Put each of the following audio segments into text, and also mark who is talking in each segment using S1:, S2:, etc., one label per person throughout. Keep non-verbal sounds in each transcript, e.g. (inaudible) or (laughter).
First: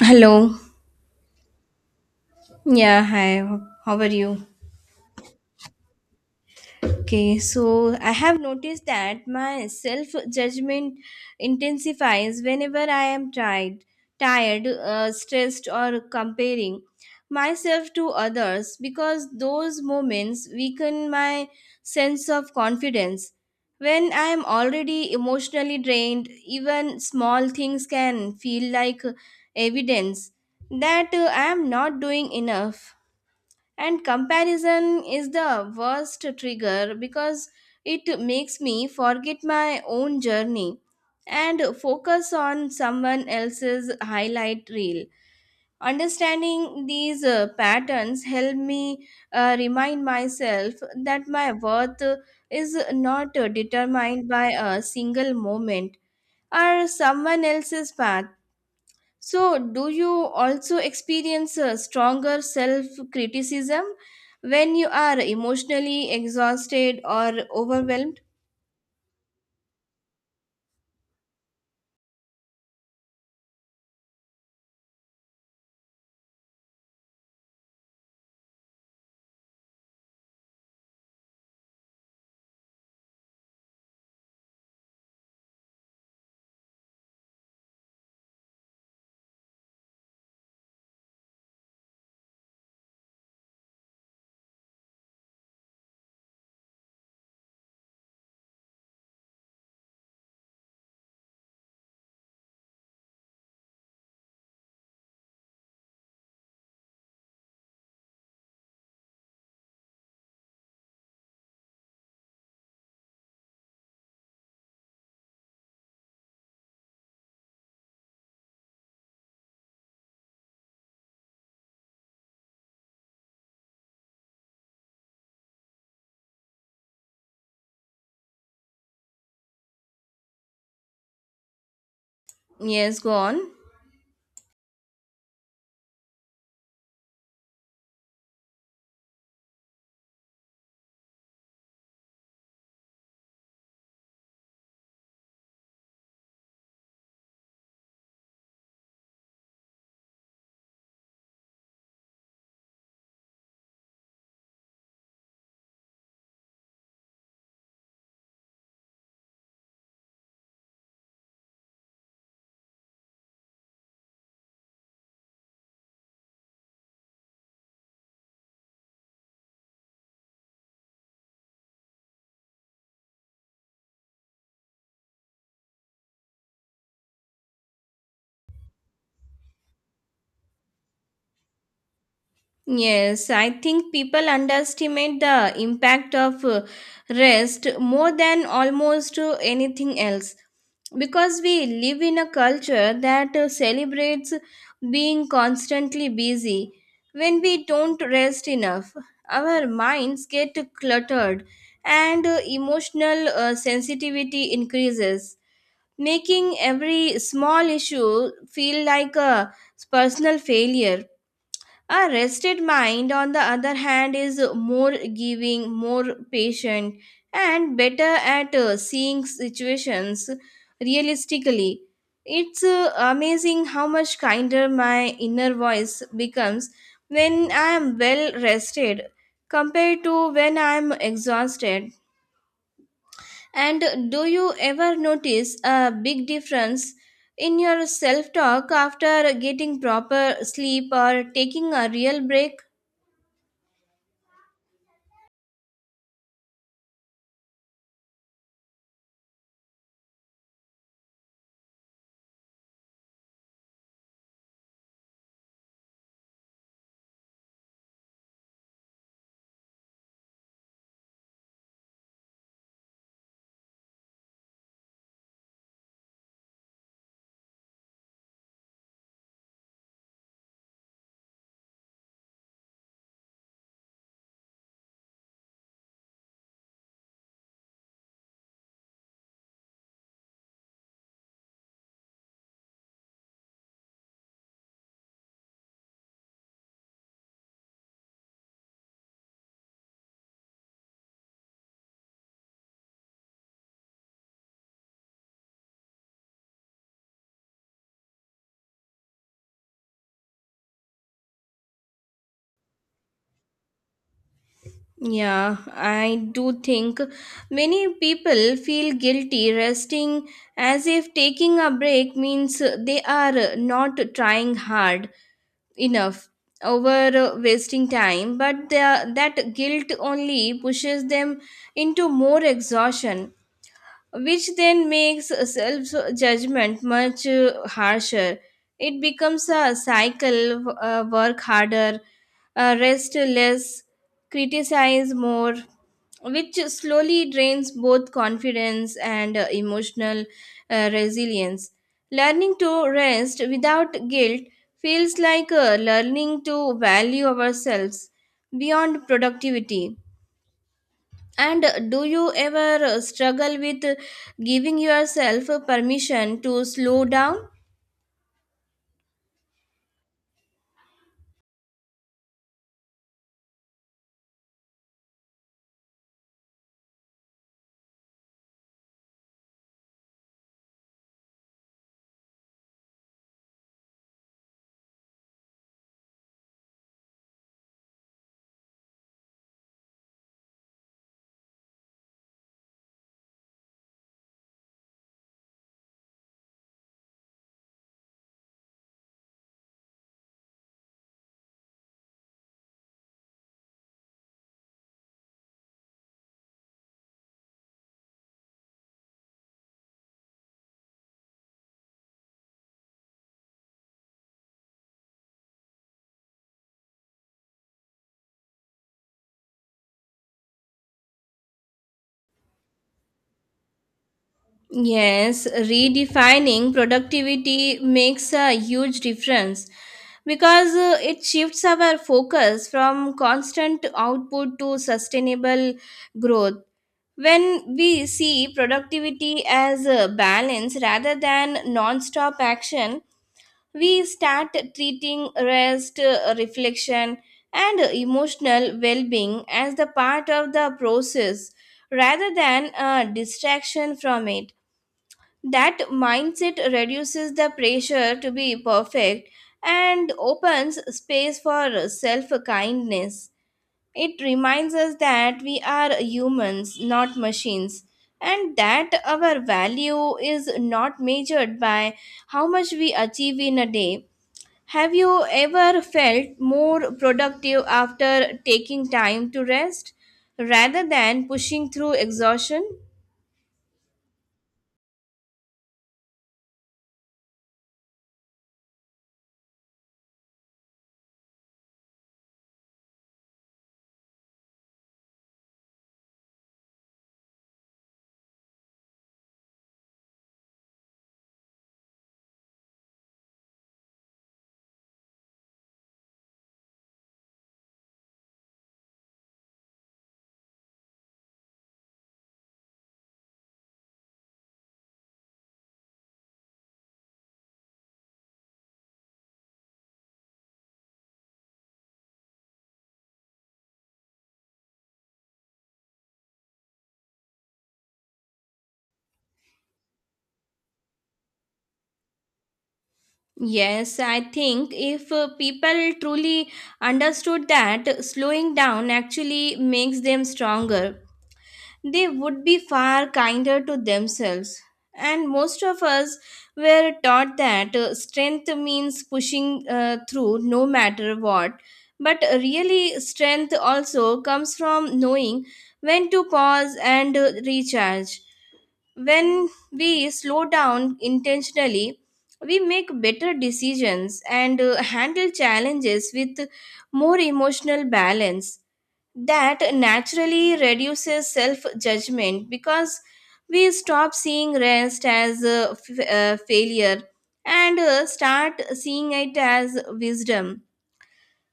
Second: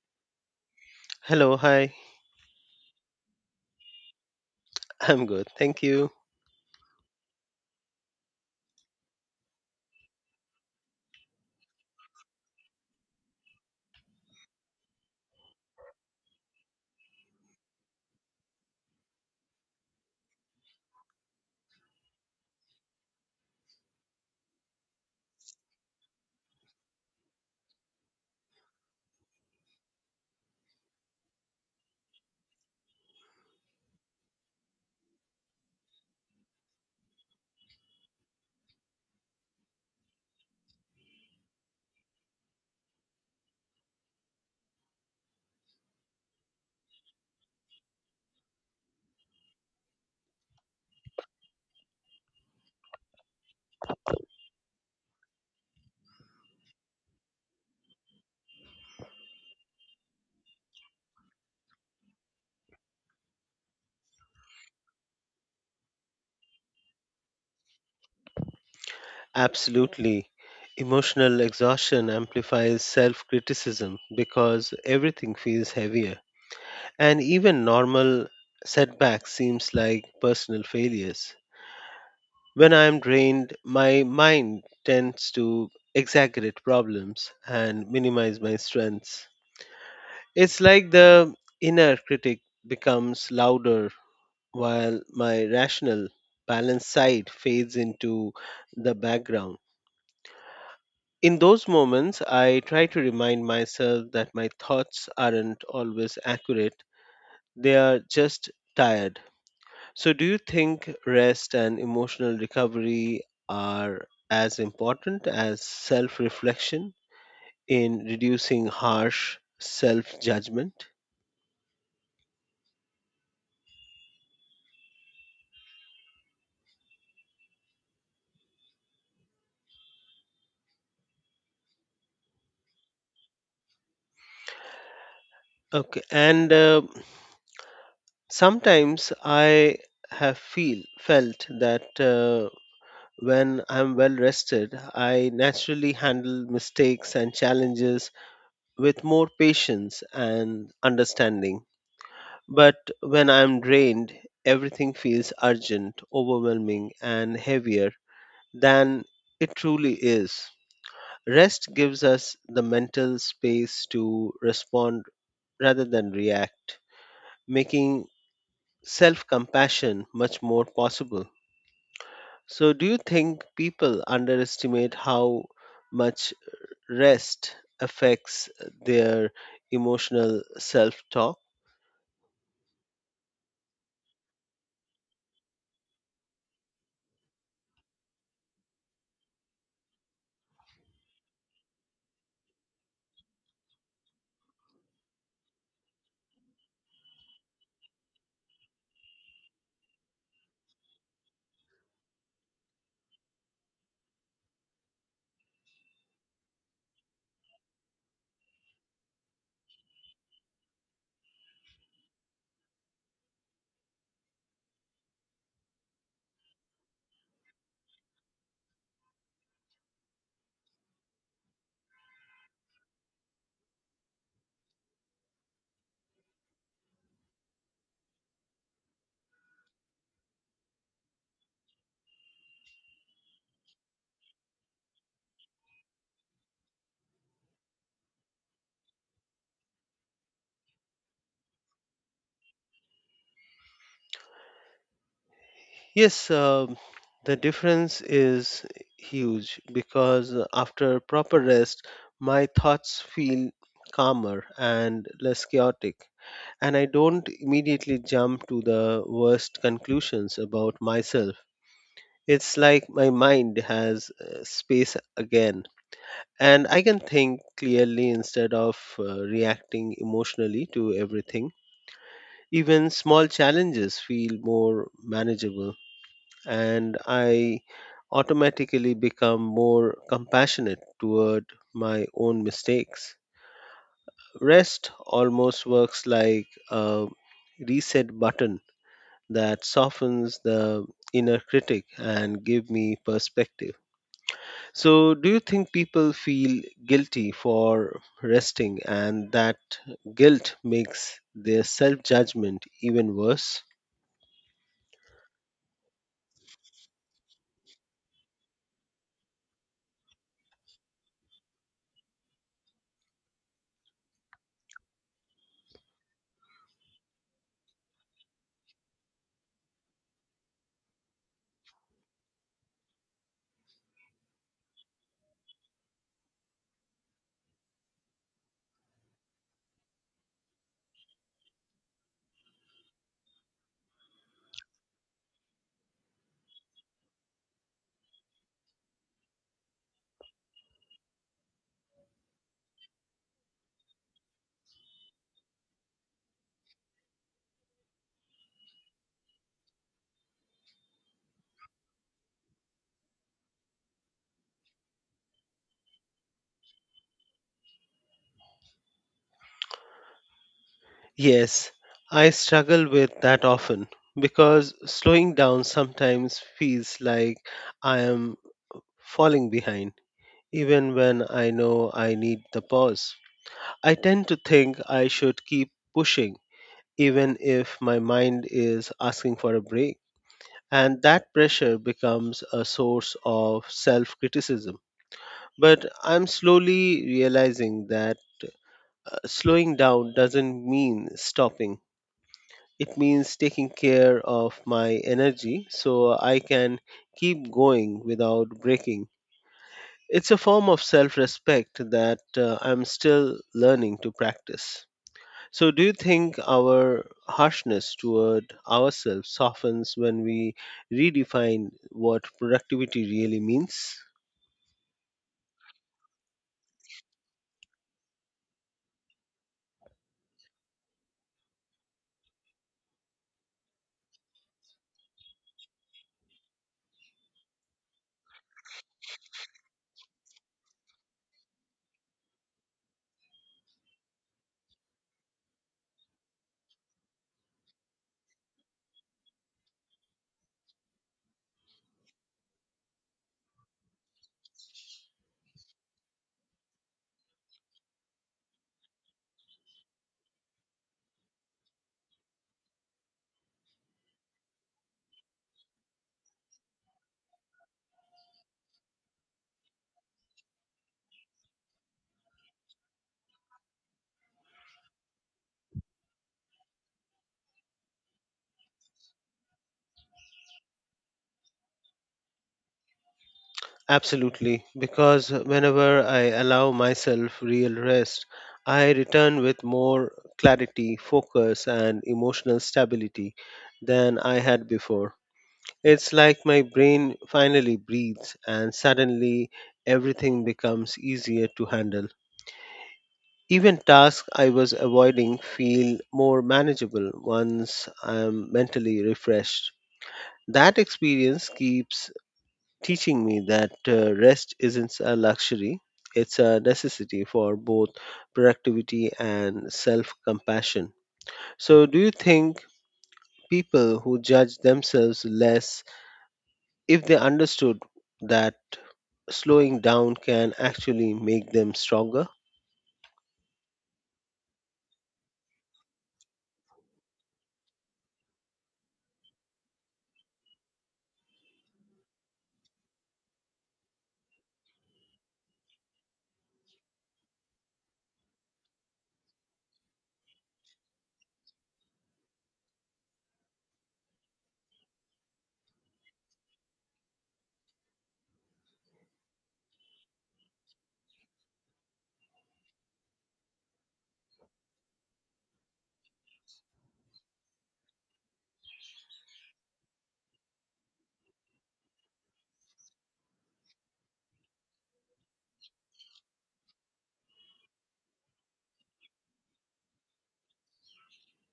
S1: Hello.
S2: Hello, hi.
S1: Yeah, hi. How are you?
S2: I'm good. Thank you.
S1: Okay, so I have noticed that my self judgment intensifies whenever I am tired, stressed, or comparing myself to others because those moments weaken my sense of confidence. When I am already emotionally drained, even small things can feel like evidence that I am not doing enough. And comparison is the worst trigger because it makes me forget my own journey and focus on someone else's highlight reel. Understanding these patterns help me remind myself that my worth is not determined by a single moment or someone else's path. So, do you also experience a stronger self criticism when you are emotionally exhausted or overwhelmed?
S2: Absolutely. Emotional exhaustion amplifies self criticism because everything feels heavier. And even normal setbacks seems like personal failures. When I'm drained, my mind tends to exaggerate problems and minimize my strengths. It's like the inner critic becomes louder while my rational, balanced side fades into the background. In those moments, I try to remind myself that my thoughts aren't always accurate, they are just tired. So, do you think rest and emotional recovery are as important as self reflection in reducing harsh self judgment?
S1: Yes, go on.
S2: Okay, and sometimes I have feel felt that when I'm well rested, I naturally handle mistakes and challenges with more patience and understanding. But when I'm drained, everything feels urgent, overwhelming, and heavier than it truly is. Rest gives us the mental space to respond rather than react, making self compassion much more possible. So, do you think people underestimate how much rest affects their emotional self talk?
S1: Yes, I think people underestimate the impact of rest more than almost anything else because we live in a culture that celebrates being constantly busy. When we don't rest enough, our minds get cluttered and emotional sensitivity increases, making every small issue feel like a personal failure. A rested mind, on the other hand, is more giving, more patient, and better at seeing situations realistically. It's amazing how much kinder my inner voice becomes when I am well rested compared to when I am exhausted. And do you ever notice a big difference in your self talk after getting proper sleep or taking a real break?
S2: Yes, the difference is huge because after proper rest, my thoughts feel calmer and less chaotic, and I don't immediately jump to the worst conclusions about myself. It's like my mind has space again, and I can think clearly instead of reacting emotionally to everything. Even small challenges feel more manageable, and I automatically become more compassionate toward my own mistakes. Rest almost works like a reset button that softens the inner critic and give me perspective. So do you think people feel guilty for resting and that guilt makes their self-judgment even worse?
S1: Yeah, I do think many people feel guilty resting as if taking a break means they are not trying hard enough over wasting time, but that guilt only pushes them into more exhaustion, which then makes self judgment much harsher. It becomes a cycle, work harder, rest less, criticize more, which slowly drains both confidence and emotional resilience. Learning to rest without guilt feels like learning to value ourselves beyond productivity. And do you ever struggle with giving yourself permission to slow down?
S2: Yes, I struggle with that often because slowing down sometimes feels like I am falling behind, even when I know I need the pause. I tend to think I should keep pushing, even if my mind is asking for a break, and that pressure becomes a source of self criticism. But I'm slowly realizing that slowing down doesn't mean stopping. It means taking care of my energy so I can keep going without breaking. It's a form of self respect that I'm still learning to practice. So, do you think our harshness toward ourselves softens when we redefine what productivity really means?
S1: Yes, redefining productivity makes a huge difference because it shifts our focus from constant output to sustainable growth. When we see productivity as a balance rather than non stop action, we start treating rest, reflection, and emotional well being as the part of the process rather than a distraction from it. That mindset reduces the pressure to be perfect and opens space for self kindness. It reminds us that we are humans, not machines, and that our value is not measured by how much we achieve in a day. Have you ever felt more productive after taking time to rest rather than pushing through exhaustion?
S2: Absolutely, because whenever I allow myself real rest, I return with more clarity, focus, and emotional stability than I had before. It's like my brain finally breathes, and suddenly everything becomes easier to handle. Even tasks I was avoiding feel more manageable once I'm mentally refreshed. That experience keeps teaching me that rest isn't a luxury, it's a necessity for both productivity and self compassion. So, do you think people who judge themselves less if they understood that slowing down can actually make them stronger?
S1: Yes, I think if people truly understood that slowing down actually makes them stronger, they would be far kinder to themselves. And most of us were taught that strength means pushing through no matter what. But really, strength also comes from knowing when to pause and recharge. When we slow down intentionally, we make better decisions and handle challenges with more emotional balance. That naturally reduces self judgment because we stop seeing rest as a failure and start seeing it as wisdom.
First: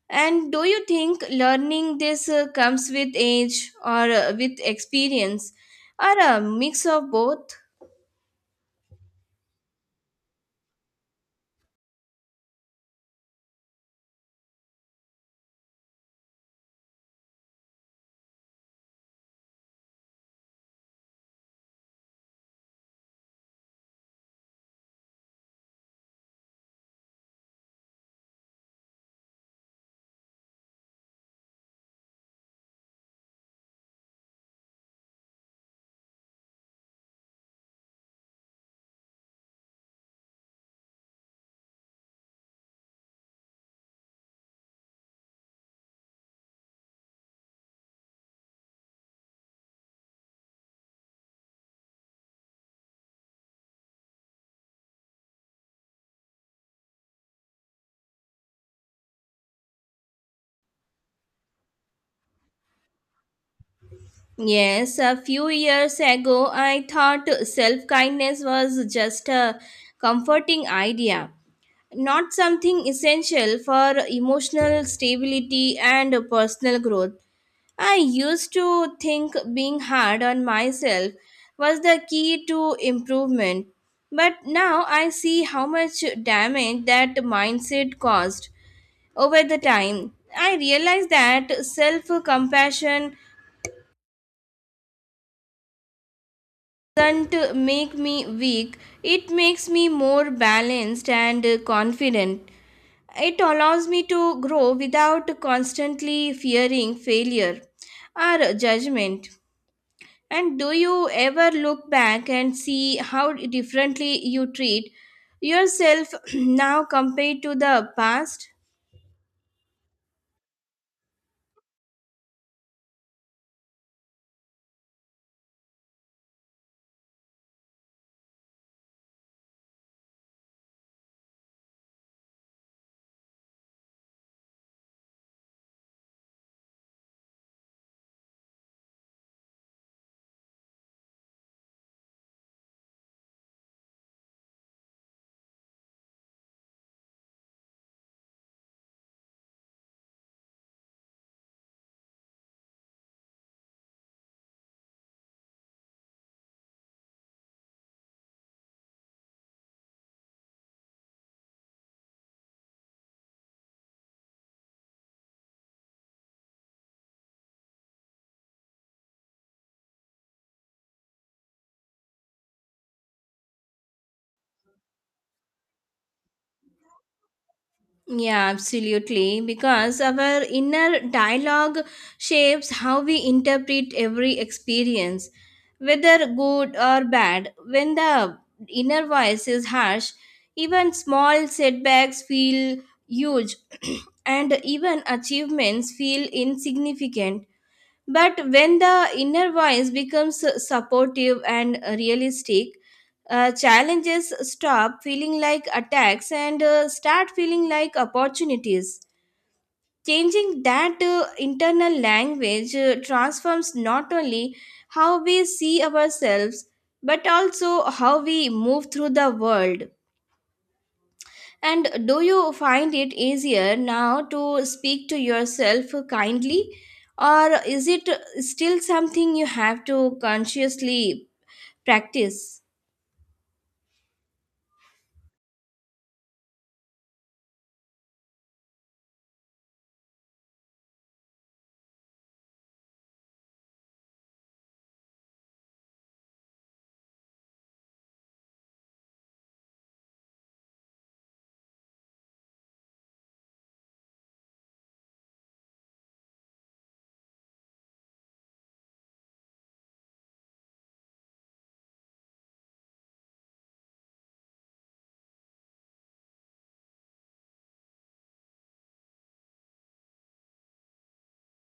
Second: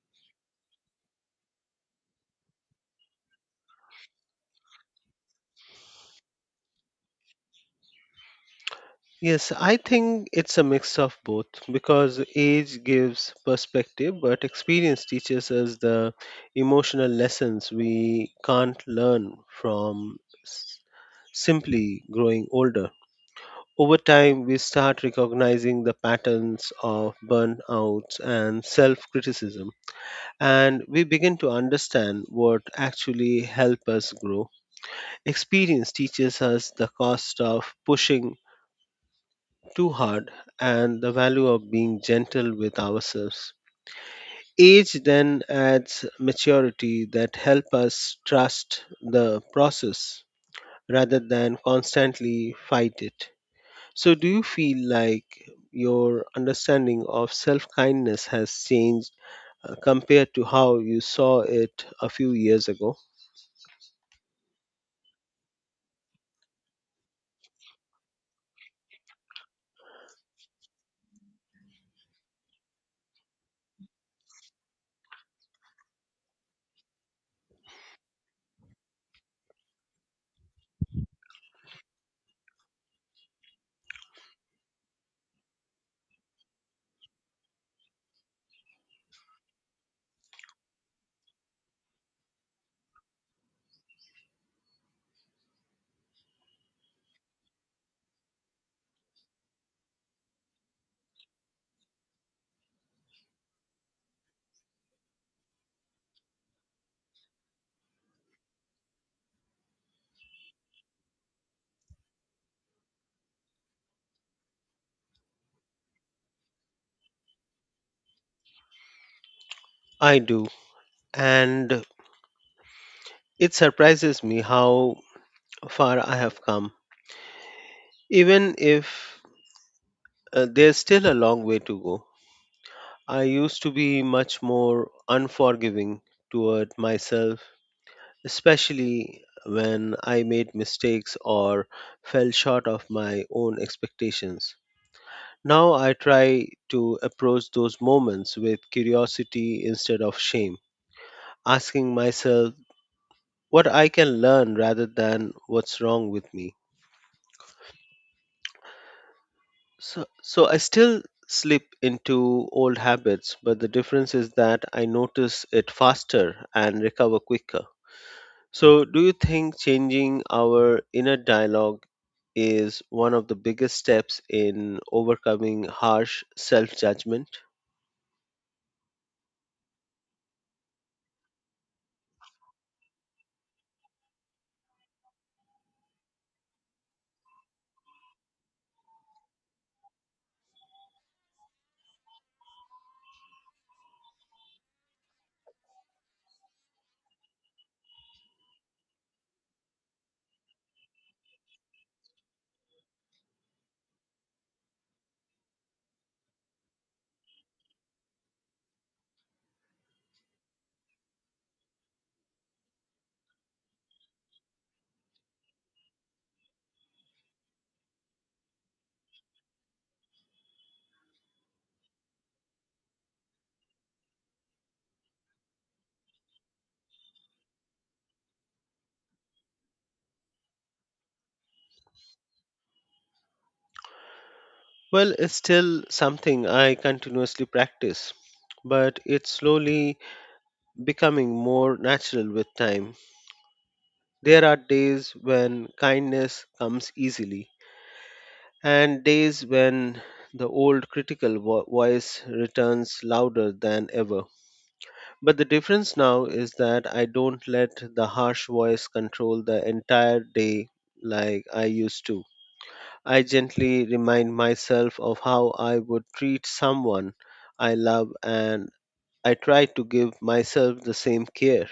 S1: And do you think learning this comes with age or with experience or a mix of both?
S2: Yes, I think it's a mix of both because age gives perspective, but experience teaches us the emotional lessons we can't learn from s- simply growing older. Over time, we start recognizing the patterns of burnouts and self criticism, and we begin to understand what actually help us grow. Experience teaches us the cost of pushing too hard and the value of being gentle with ourselves. Age then adds maturity that help us trust the process rather than constantly fight it. So do you feel like your understanding of self-kindness has changed compared to how you saw it a few years ago?
S1: Yes, a few years ago, I thought self kindness was just a comforting idea, not something essential for emotional stability and personal growth. I used to think being hard on myself was the key to improvement, but now I see how much damage that mindset caused over the time. I realized that self compassion doesn't make me weak, it makes me more balanced and confident. It allows me to grow without constantly fearing failure or judgment. And do you ever look back and see how differently you treat yourself (clears throat) now compared to the past?
S2: I do. And it surprises me how far I have come, even if there's still a long way to go. I used to be much more unforgiving toward myself, especially when I made mistakes or fell short of my own expectations. Now I try to approach those moments with curiosity instead of shame, asking myself what I can learn rather than what's wrong with me. So I still slip into old habits, but the difference is that I notice it faster and recover quicker. So, do you think changing our inner dialogue is one of the biggest steps in overcoming harsh self judgment?
S1: Yeah, absolutely. Because our inner dialogue shapes how we interpret every experience, whether good or bad. When the inner voice is harsh, even small setbacks feel huge (clears throat) and even achievements feel insignificant. But when the inner voice becomes supportive and realistic, challenges stop feeling like attacks and start feeling like opportunities. Changing that internal language transforms not only how we see ourselves but also how we move through the world. And do you find it easier now to speak to yourself kindly, or is it still something you have to consciously practice?
S2: Well, it's still something I continuously practice, but it's slowly becoming more natural with time. There are days when kindness comes easily, and days when the old critical voice returns louder than ever. But the difference now is that I don't let the harsh voice control the entire day like I used to. I gently remind myself of how I would treat someone I love and I try to give myself the same care.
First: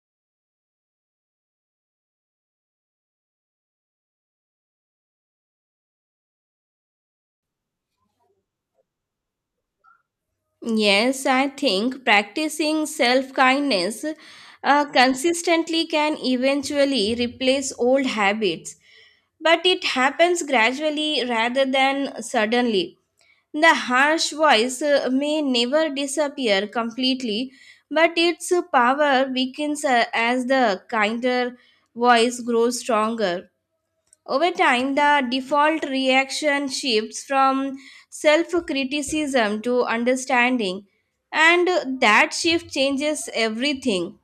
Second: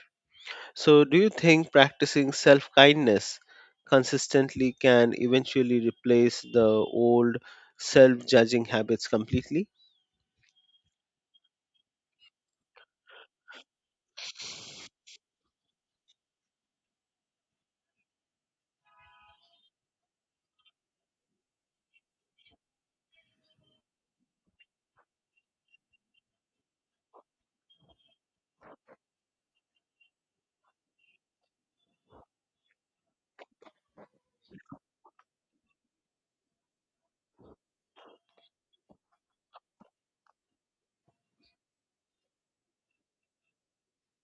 S2: So, do you think practicing self kindness consistently can eventually replace the old self judging habits completely?
S1: Yes, I think practicing self kindness consistently can eventually replace old habits, but it happens gradually rather than suddenly. The harsh voice may never disappear completely, but its power weakens as the kinder voice grows stronger. Over time, the default reaction shifts from self criticism to understanding, and that shift changes everything.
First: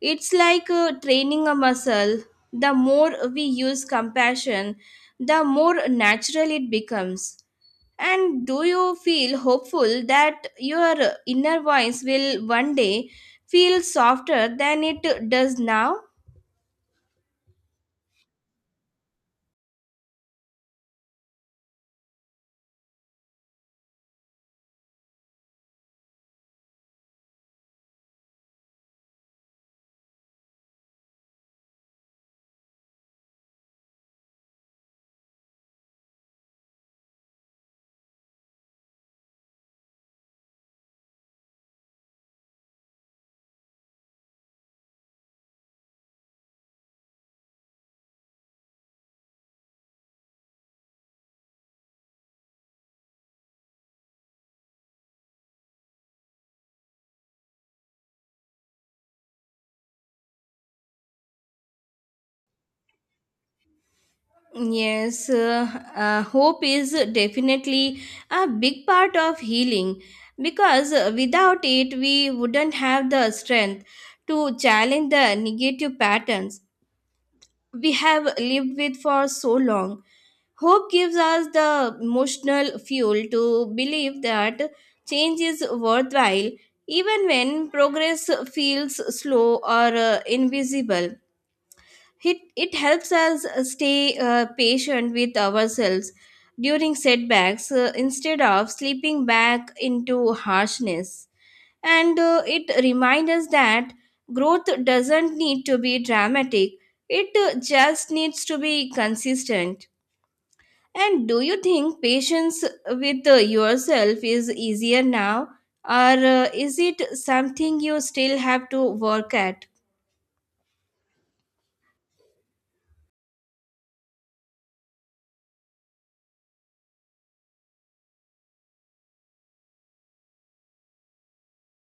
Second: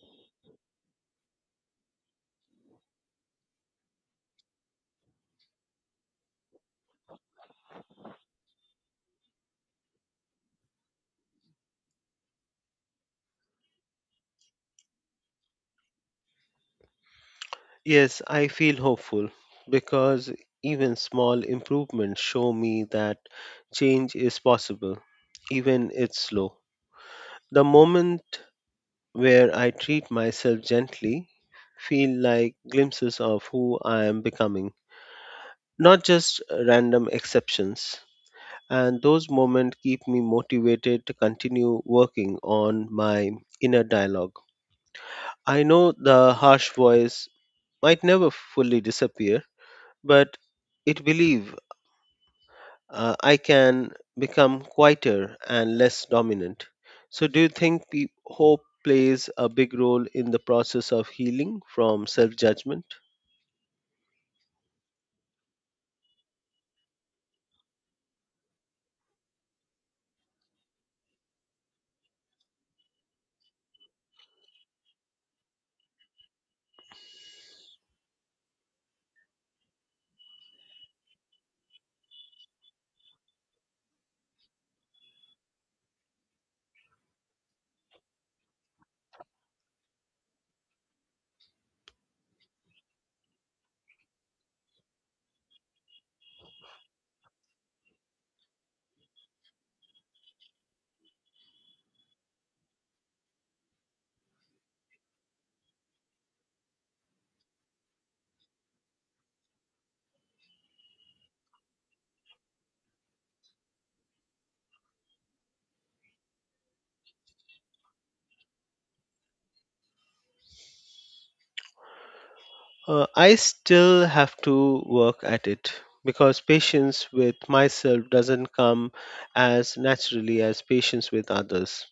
S1: It's like training a muscle. The more we use compassion, the more natural it becomes. And do you feel hopeful that your inner voice will one day feel softer than it does now?
S2: Yes, I feel hopeful because even small improvements show me that change is possible, even it's slow. The moment where I treat myself gently feel like glimpses of who I am becoming, not just random exceptions. And those moments keep me motivated to continue working on my inner dialogue. I know the harsh voice might never fully disappear, but it believes I can become quieter and less dominant. So, do you think hope plays a big role in the process of healing from self judgment?
S1: Yes, hope is definitely a big part of healing because without it, we wouldn't have the strength to challenge the negative patterns we have lived with for so long. Hope gives us the emotional fuel to believe that change is worthwhile even when progress feels slow or invisible. It helps us stay patient with ourselves during setbacks instead of slipping back into harshness. And it reminds us that growth doesn't need to be dramatic, it just needs to be consistent. And do you think patience with yourself is easier now, or is it something you still have to work at?
S2: I still have to work at it because patience with myself doesn't come as naturally as patience with others.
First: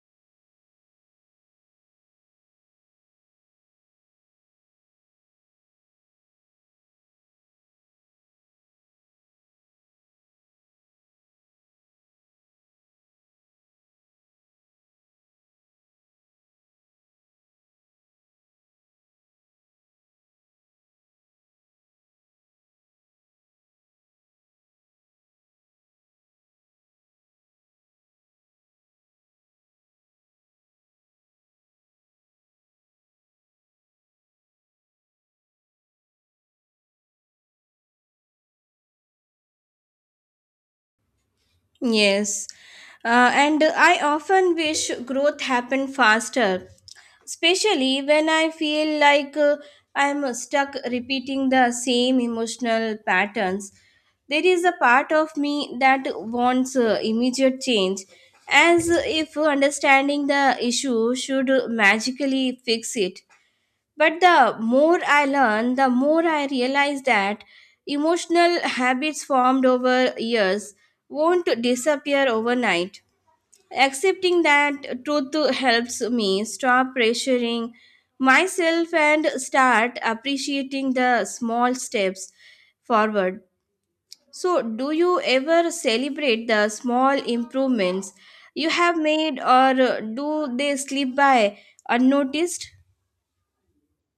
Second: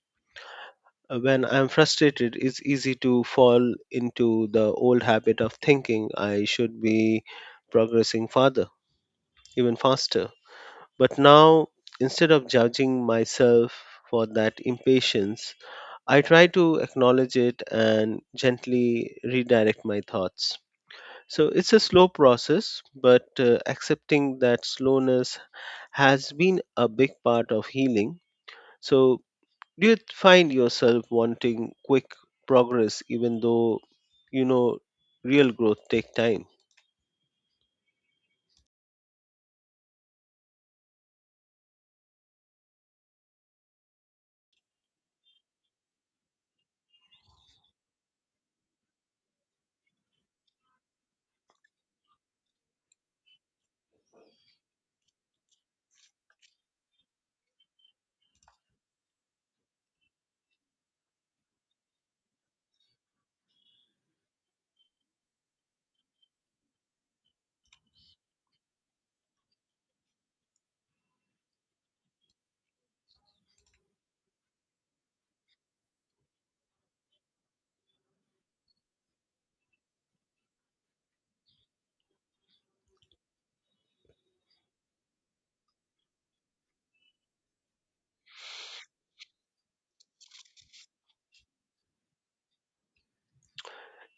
S2: When I'm frustrated, it's easy to fall into the old habit of thinking I should be progressing farther, even faster. But now, instead of judging myself for that impatience, I try to acknowledge it and gently redirect my thoughts. So it's a slow process, but accepting that slowness has been a big part of healing. So, do you find yourself wanting quick progress even though you know real growth take time?
S1: Yes, and I often wish growth happened faster, especially when I feel like I'm stuck repeating the same emotional patterns. There is a part of me that wants immediate change, as if understanding the issue should magically fix it. But the more I learn, the more I realize that emotional habits formed over years won't disappear overnight. Accepting that truth helps me stop pressuring myself and start appreciating the small steps forward. So, do you ever celebrate the small improvements you have made, or do they slip by unnoticed?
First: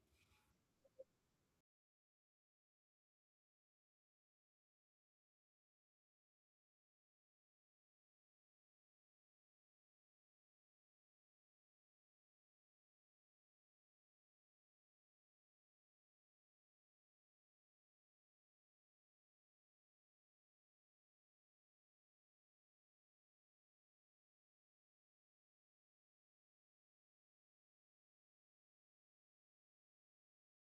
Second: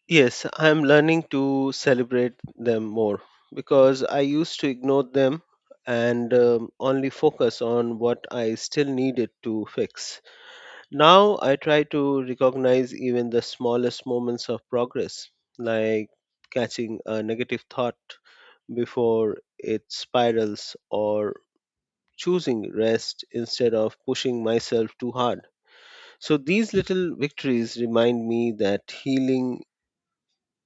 S2: Yes, I am learning to celebrate them more because I used to ignore them and only focus on what I still needed to fix. Now I try to recognize even the smallest moments of progress, like catching a negative thought before it spirals or choosing rest instead of pushing myself too hard. So these little victories remind me that healing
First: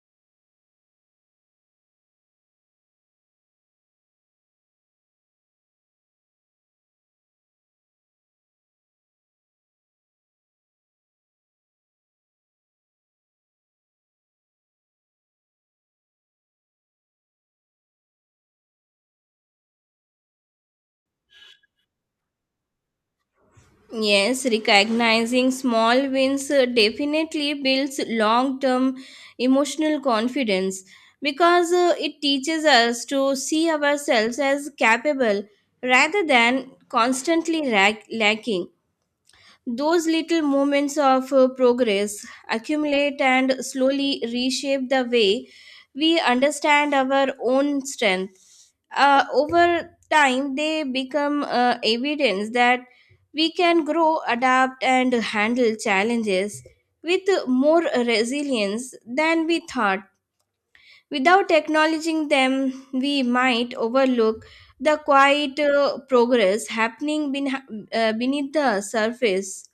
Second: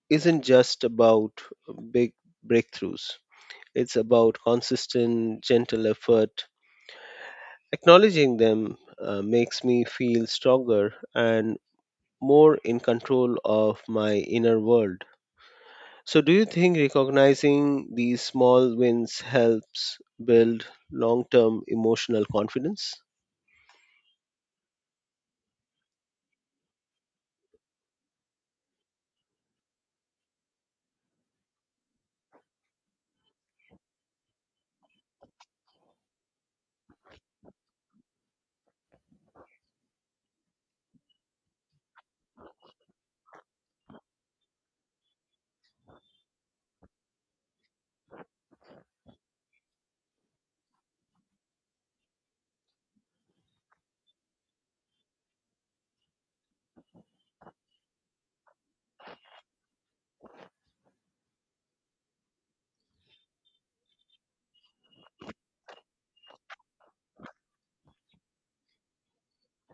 S2: isn't just about big breakthroughs. It's about consistent, gentle effort. Acknowledging them makes me feel stronger and more in control of my inner world. So, do you think recognizing these small wins helps build long term emotional confidence?
S1: Yes, recognizing small wins definitely builds long term emotional confidence because it teaches us to see ourselves as capable rather than constantly lacking. Those little moments of progress accumulate and slowly reshape the way we understand our own strength. Over time, they become evidence that we can grow, adapt, and handle challenges with more resilience than we thought. Without acknowledging them, we might overlook, the quiet progress happening beneath the surface.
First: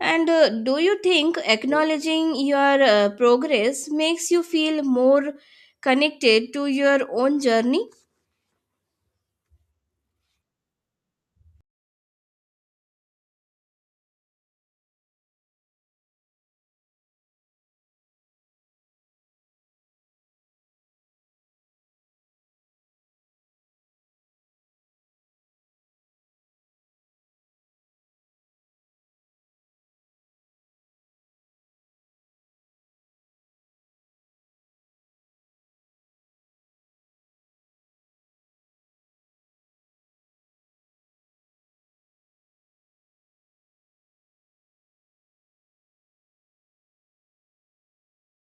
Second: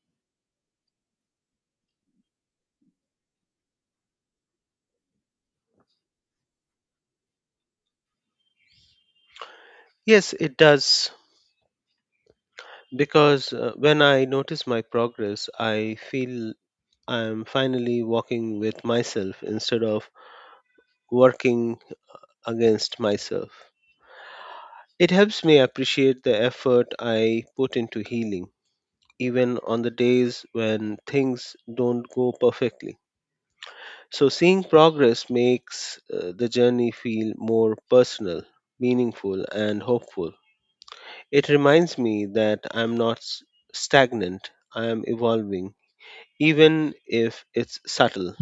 S1: And do you think acknowledging your progress makes you feel more connected to your own journey?
S2: Yes, it does. Because when I notice my progress, I feel I'm finally walking with myself instead of working against myself. It helps me appreciate the effort I put into healing, even on the days when things don't go perfectly. So, seeing progress makes the journey feel more personal, meaningful, and hopeful. It reminds me that I'm not stagnant, I am evolving, even if it's subtle.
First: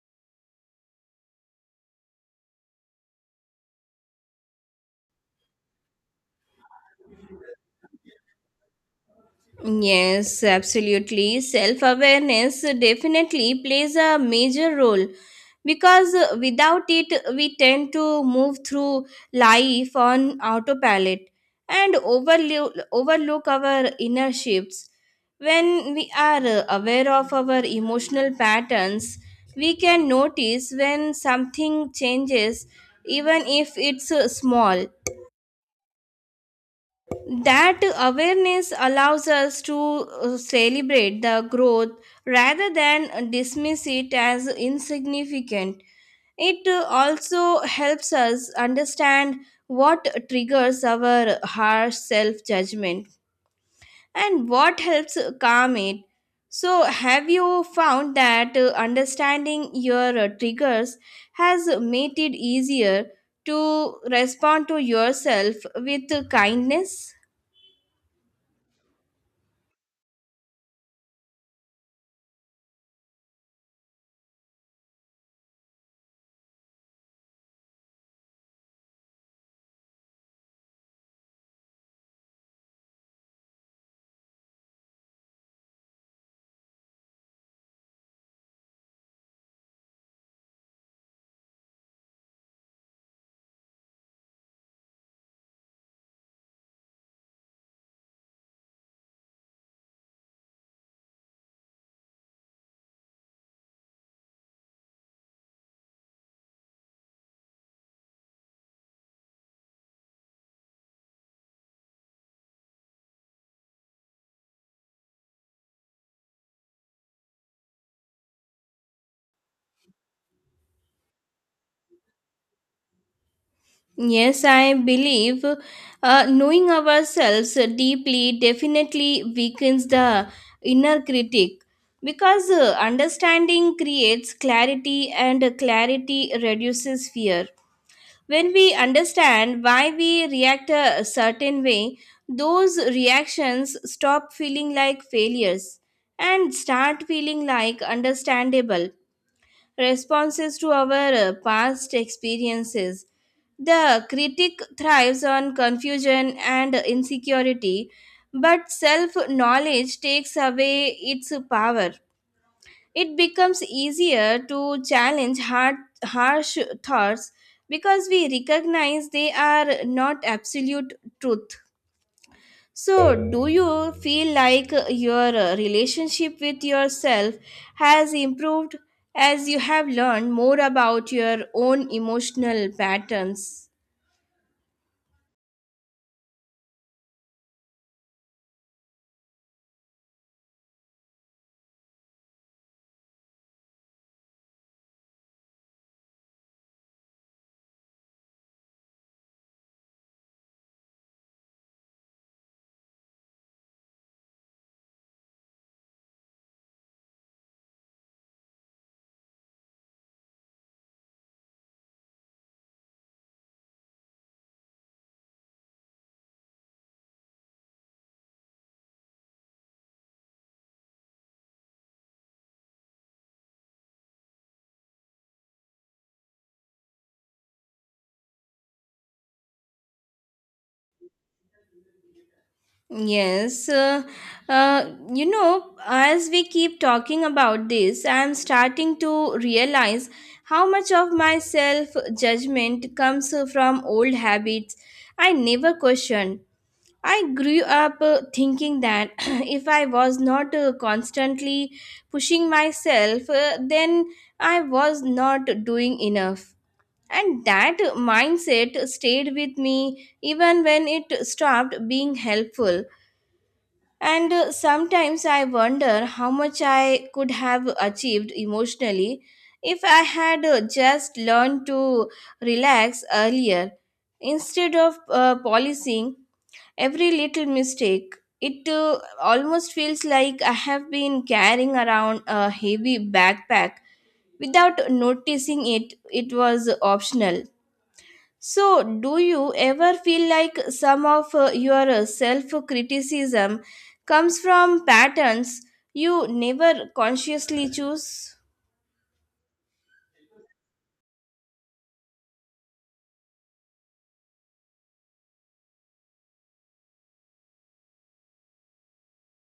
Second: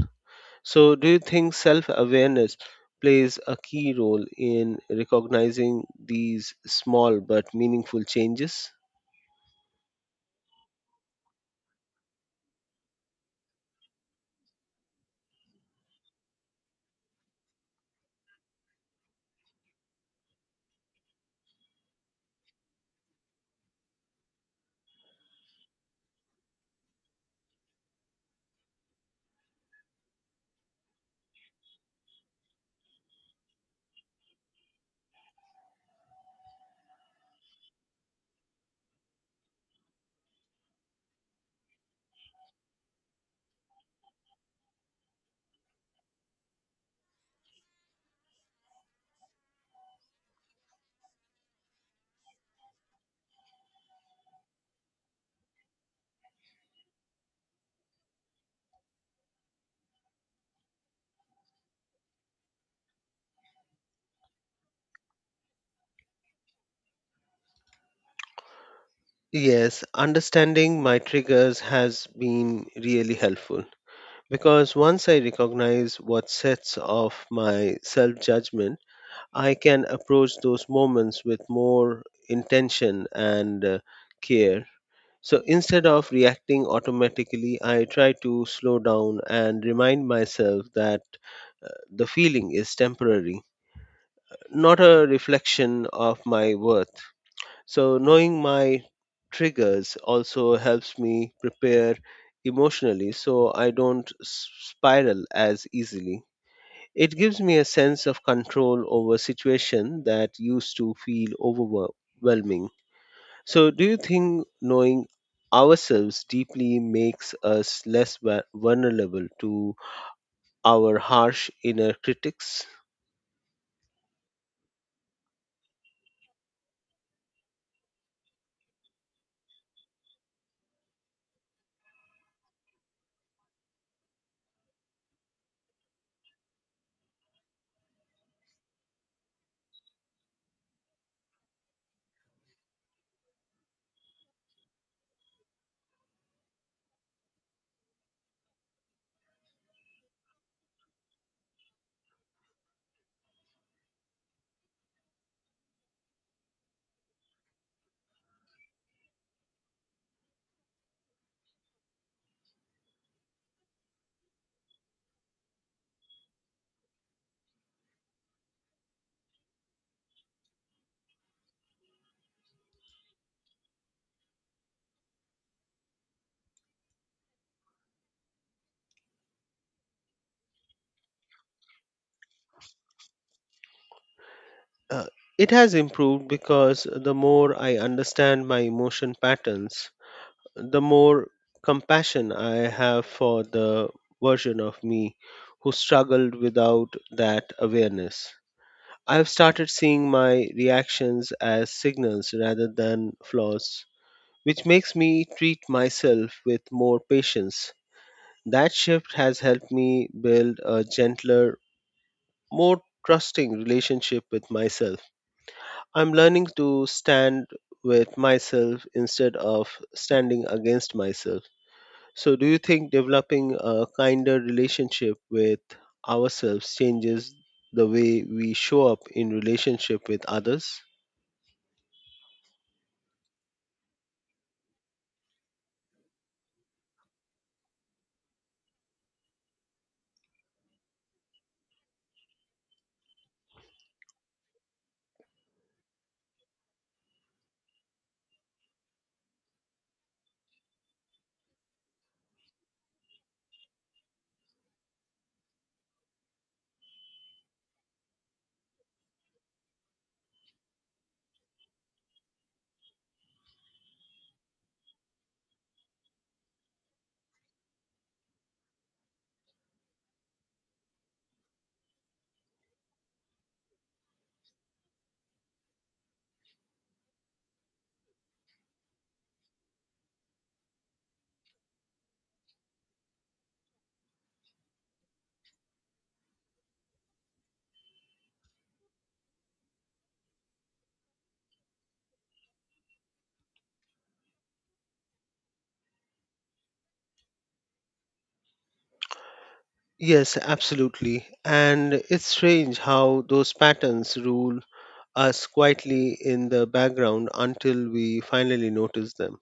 S2: So, do you think self awareness plays a key role in recognizing these small but meaningful changes?
S1: Yes, absolutely. Self awareness definitely plays a major role because without it, we tend to move through life on autopilot and overlook our inner shifts. When we are aware of our emotional patterns, we can notice when something changes, even if it's small. That awareness allows us to celebrate the growth rather than dismiss it as insignificant. It also helps us understand what triggers our harsh self judgment and what helps calm it. So, have you found that understanding your triggers has made it easier to respond to yourself with kindness?
S2: Yes, understanding my triggers has been really helpful because once I recognize what sets off my self judgment, I can approach those moments with more intention and care. So instead of reacting automatically, I try to slow down and remind myself that uh, the feeling is temporary, not a reflection of my worth. So knowing my triggers also helps me prepare emotionally so I don't spiral as easily. It gives me a sense of control over situation that used to feel overwhelming. So, do you think knowing ourselves deeply makes us less vulnerable to our harsh inner critics?
S1: Yes, I believe knowing ourselves deeply definitely weakens the inner critic because understanding creates clarity and clarity reduces fear. When we understand why we react a certain way, those reactions stop feeling like failures and start feeling like understandable responses to our past experiences. The critic thrives on confusion and insecurity, but self knowledge takes away its power. It becomes easier to challenge harsh thoughts because we recognize they are not absolute truth. So, do you feel like your relationship with yourself has improved as you have learned more about your own emotional patterns?
S2: Uh, it has improved because the more I understand my emotion patterns, the more compassion I have for the version of me who struggled without that awareness. I've started seeing my reactions as signals rather than flaws which makes me treat myself with more patience. That shift has helped me build a gentler, more trusting relationship with myself. I'm learning to stand with myself instead of standing against myself. So, do you think developing a kinder relationship with ourselves changes the way we show up in relationship with others?
S1: Yes, as we keep talking about this, I am starting to realize how much of my self judgment comes from old habits I never questioned. I grew up thinking that (clears throat) if I was not constantly pushing myself, then I was not doing enough. And that mindset stayed with me even when it stopped being helpful. And sometimes I wonder how much I could have achieved emotionally if I had just learned to relax earlier instead of policing every little mistake. It almost feels like I have been carrying around a heavy backpack without noticing it was optional. So, do you ever feel like some of your self criticism comes from patterns you never consciously choose?
S2: Yes, absolutely. And it's strange how those patterns rule us quietly in the background until we finally notice them.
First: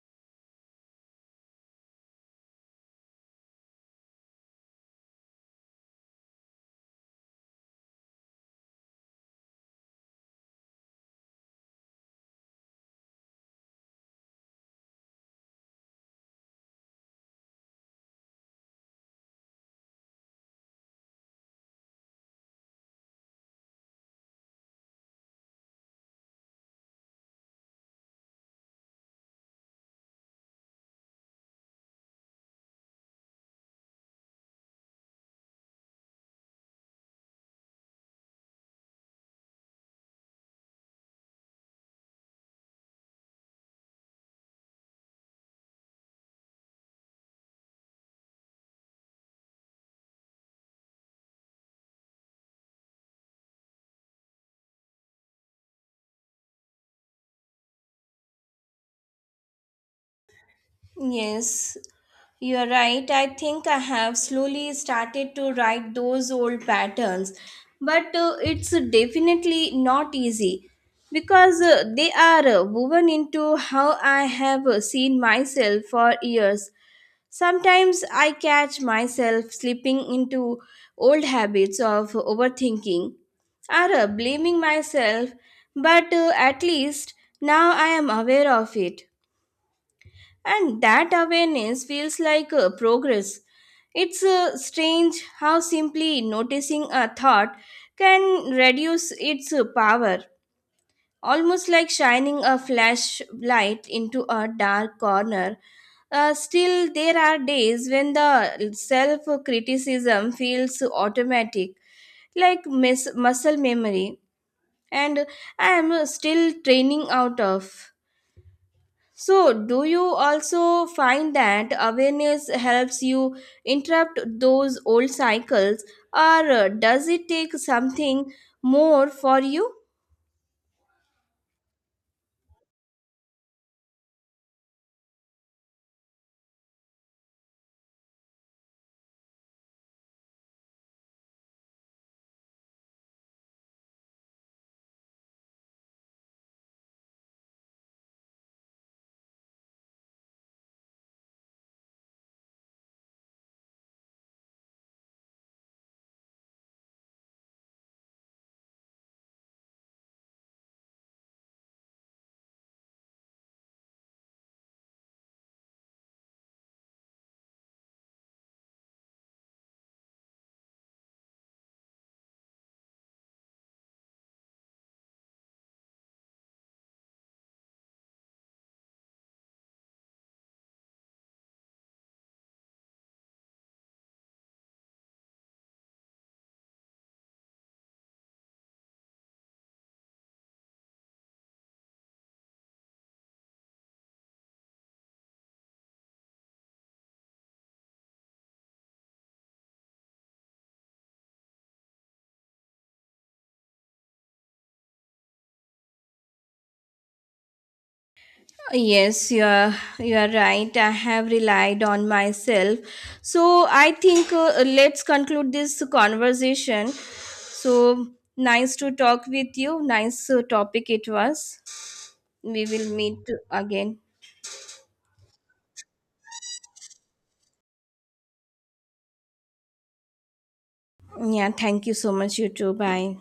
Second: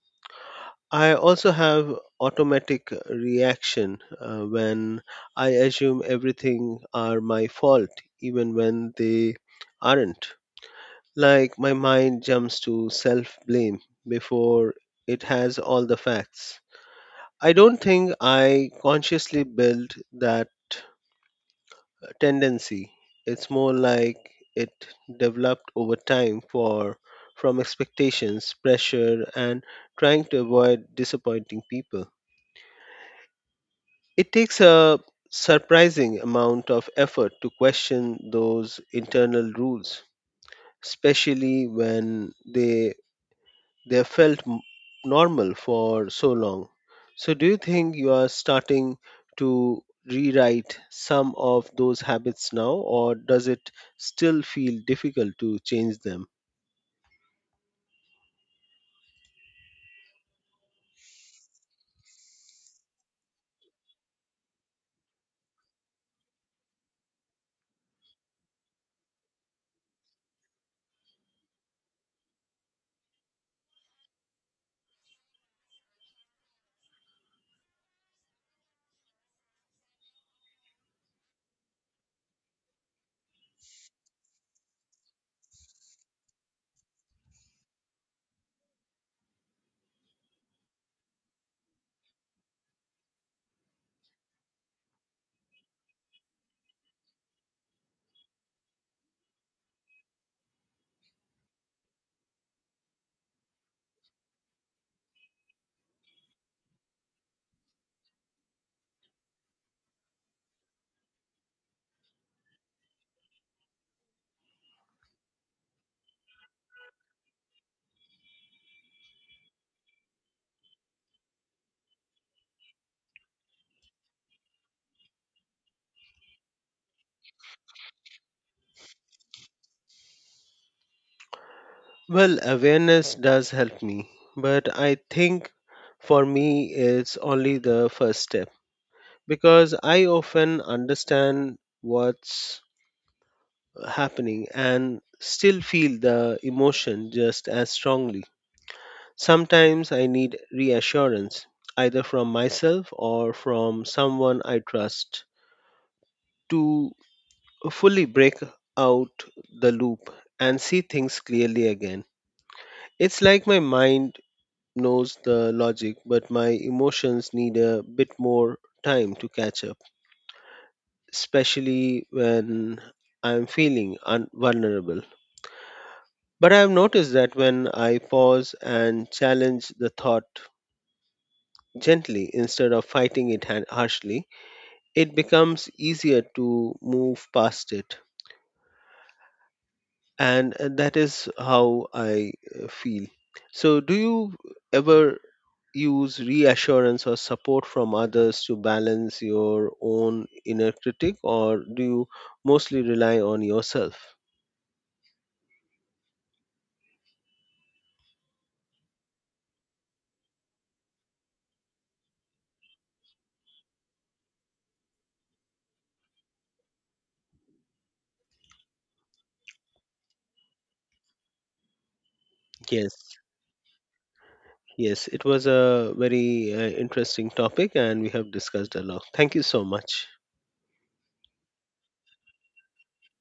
S2: I also have automatic reaction when I assume everything are my fault even when they aren't. Like my mind jumps to self-blame before it has all the facts. I don't think I consciously built that tendency. It's more like it developed over time for from expectations, pressure, and trying to avoid disappointing people. It takes a surprising amount of effort to question those internal rules, especially when they felt normal for so long. So, do you think you are starting to rewrite some of those habits now, or does it still feel difficult to change them?
S1: Yes, you're right. I think I have slowly started to write those old patterns, but it's definitely not easy because they are woven into how I have seen myself for years. Sometimes I catch myself slipping into old habits of overthinking or blaming myself, but at least now I am aware of it. And that awareness feels like progress. It's strange how simply noticing a thought can reduce its power, almost like shining a flashlight into a dark corner. Still, there are days when the self criticism feels automatic, like muscle memory, and I am still training out of. So, do you also find that awareness helps you interrupt those old cycles, or does it take something more for you?
S2: Well, awareness does help me, but I think for me it's only the first step because I often understand what's happening and still feel the emotion just as strongly. Sometimes I need reassurance, either from myself or from someone I trust, to fully break out the loop and see things clearly again. It's like my mind knows the logic, but my emotions need a bit more time to catch up, especially when I'm feeling vulnerable. But I've noticed that when I pause and challenge the thought gently instead of fighting it harshly, it becomes easier to move past it. And that is how I feel. So, do you ever use reassurance or support from others to balance your own inner critic, or do you mostly rely on yourself?
S1: Yes, you are right. I have relied on myself. So I think, let's conclude this conversation. So nice to talk with you. Nice topic it was. We will
S2: Yes,
S1: meet again.
S2: yes, it was a very interesting topic, and we have discussed a lot. Thank you so much.
S1: Yeah, thank you so much, you too. Bye.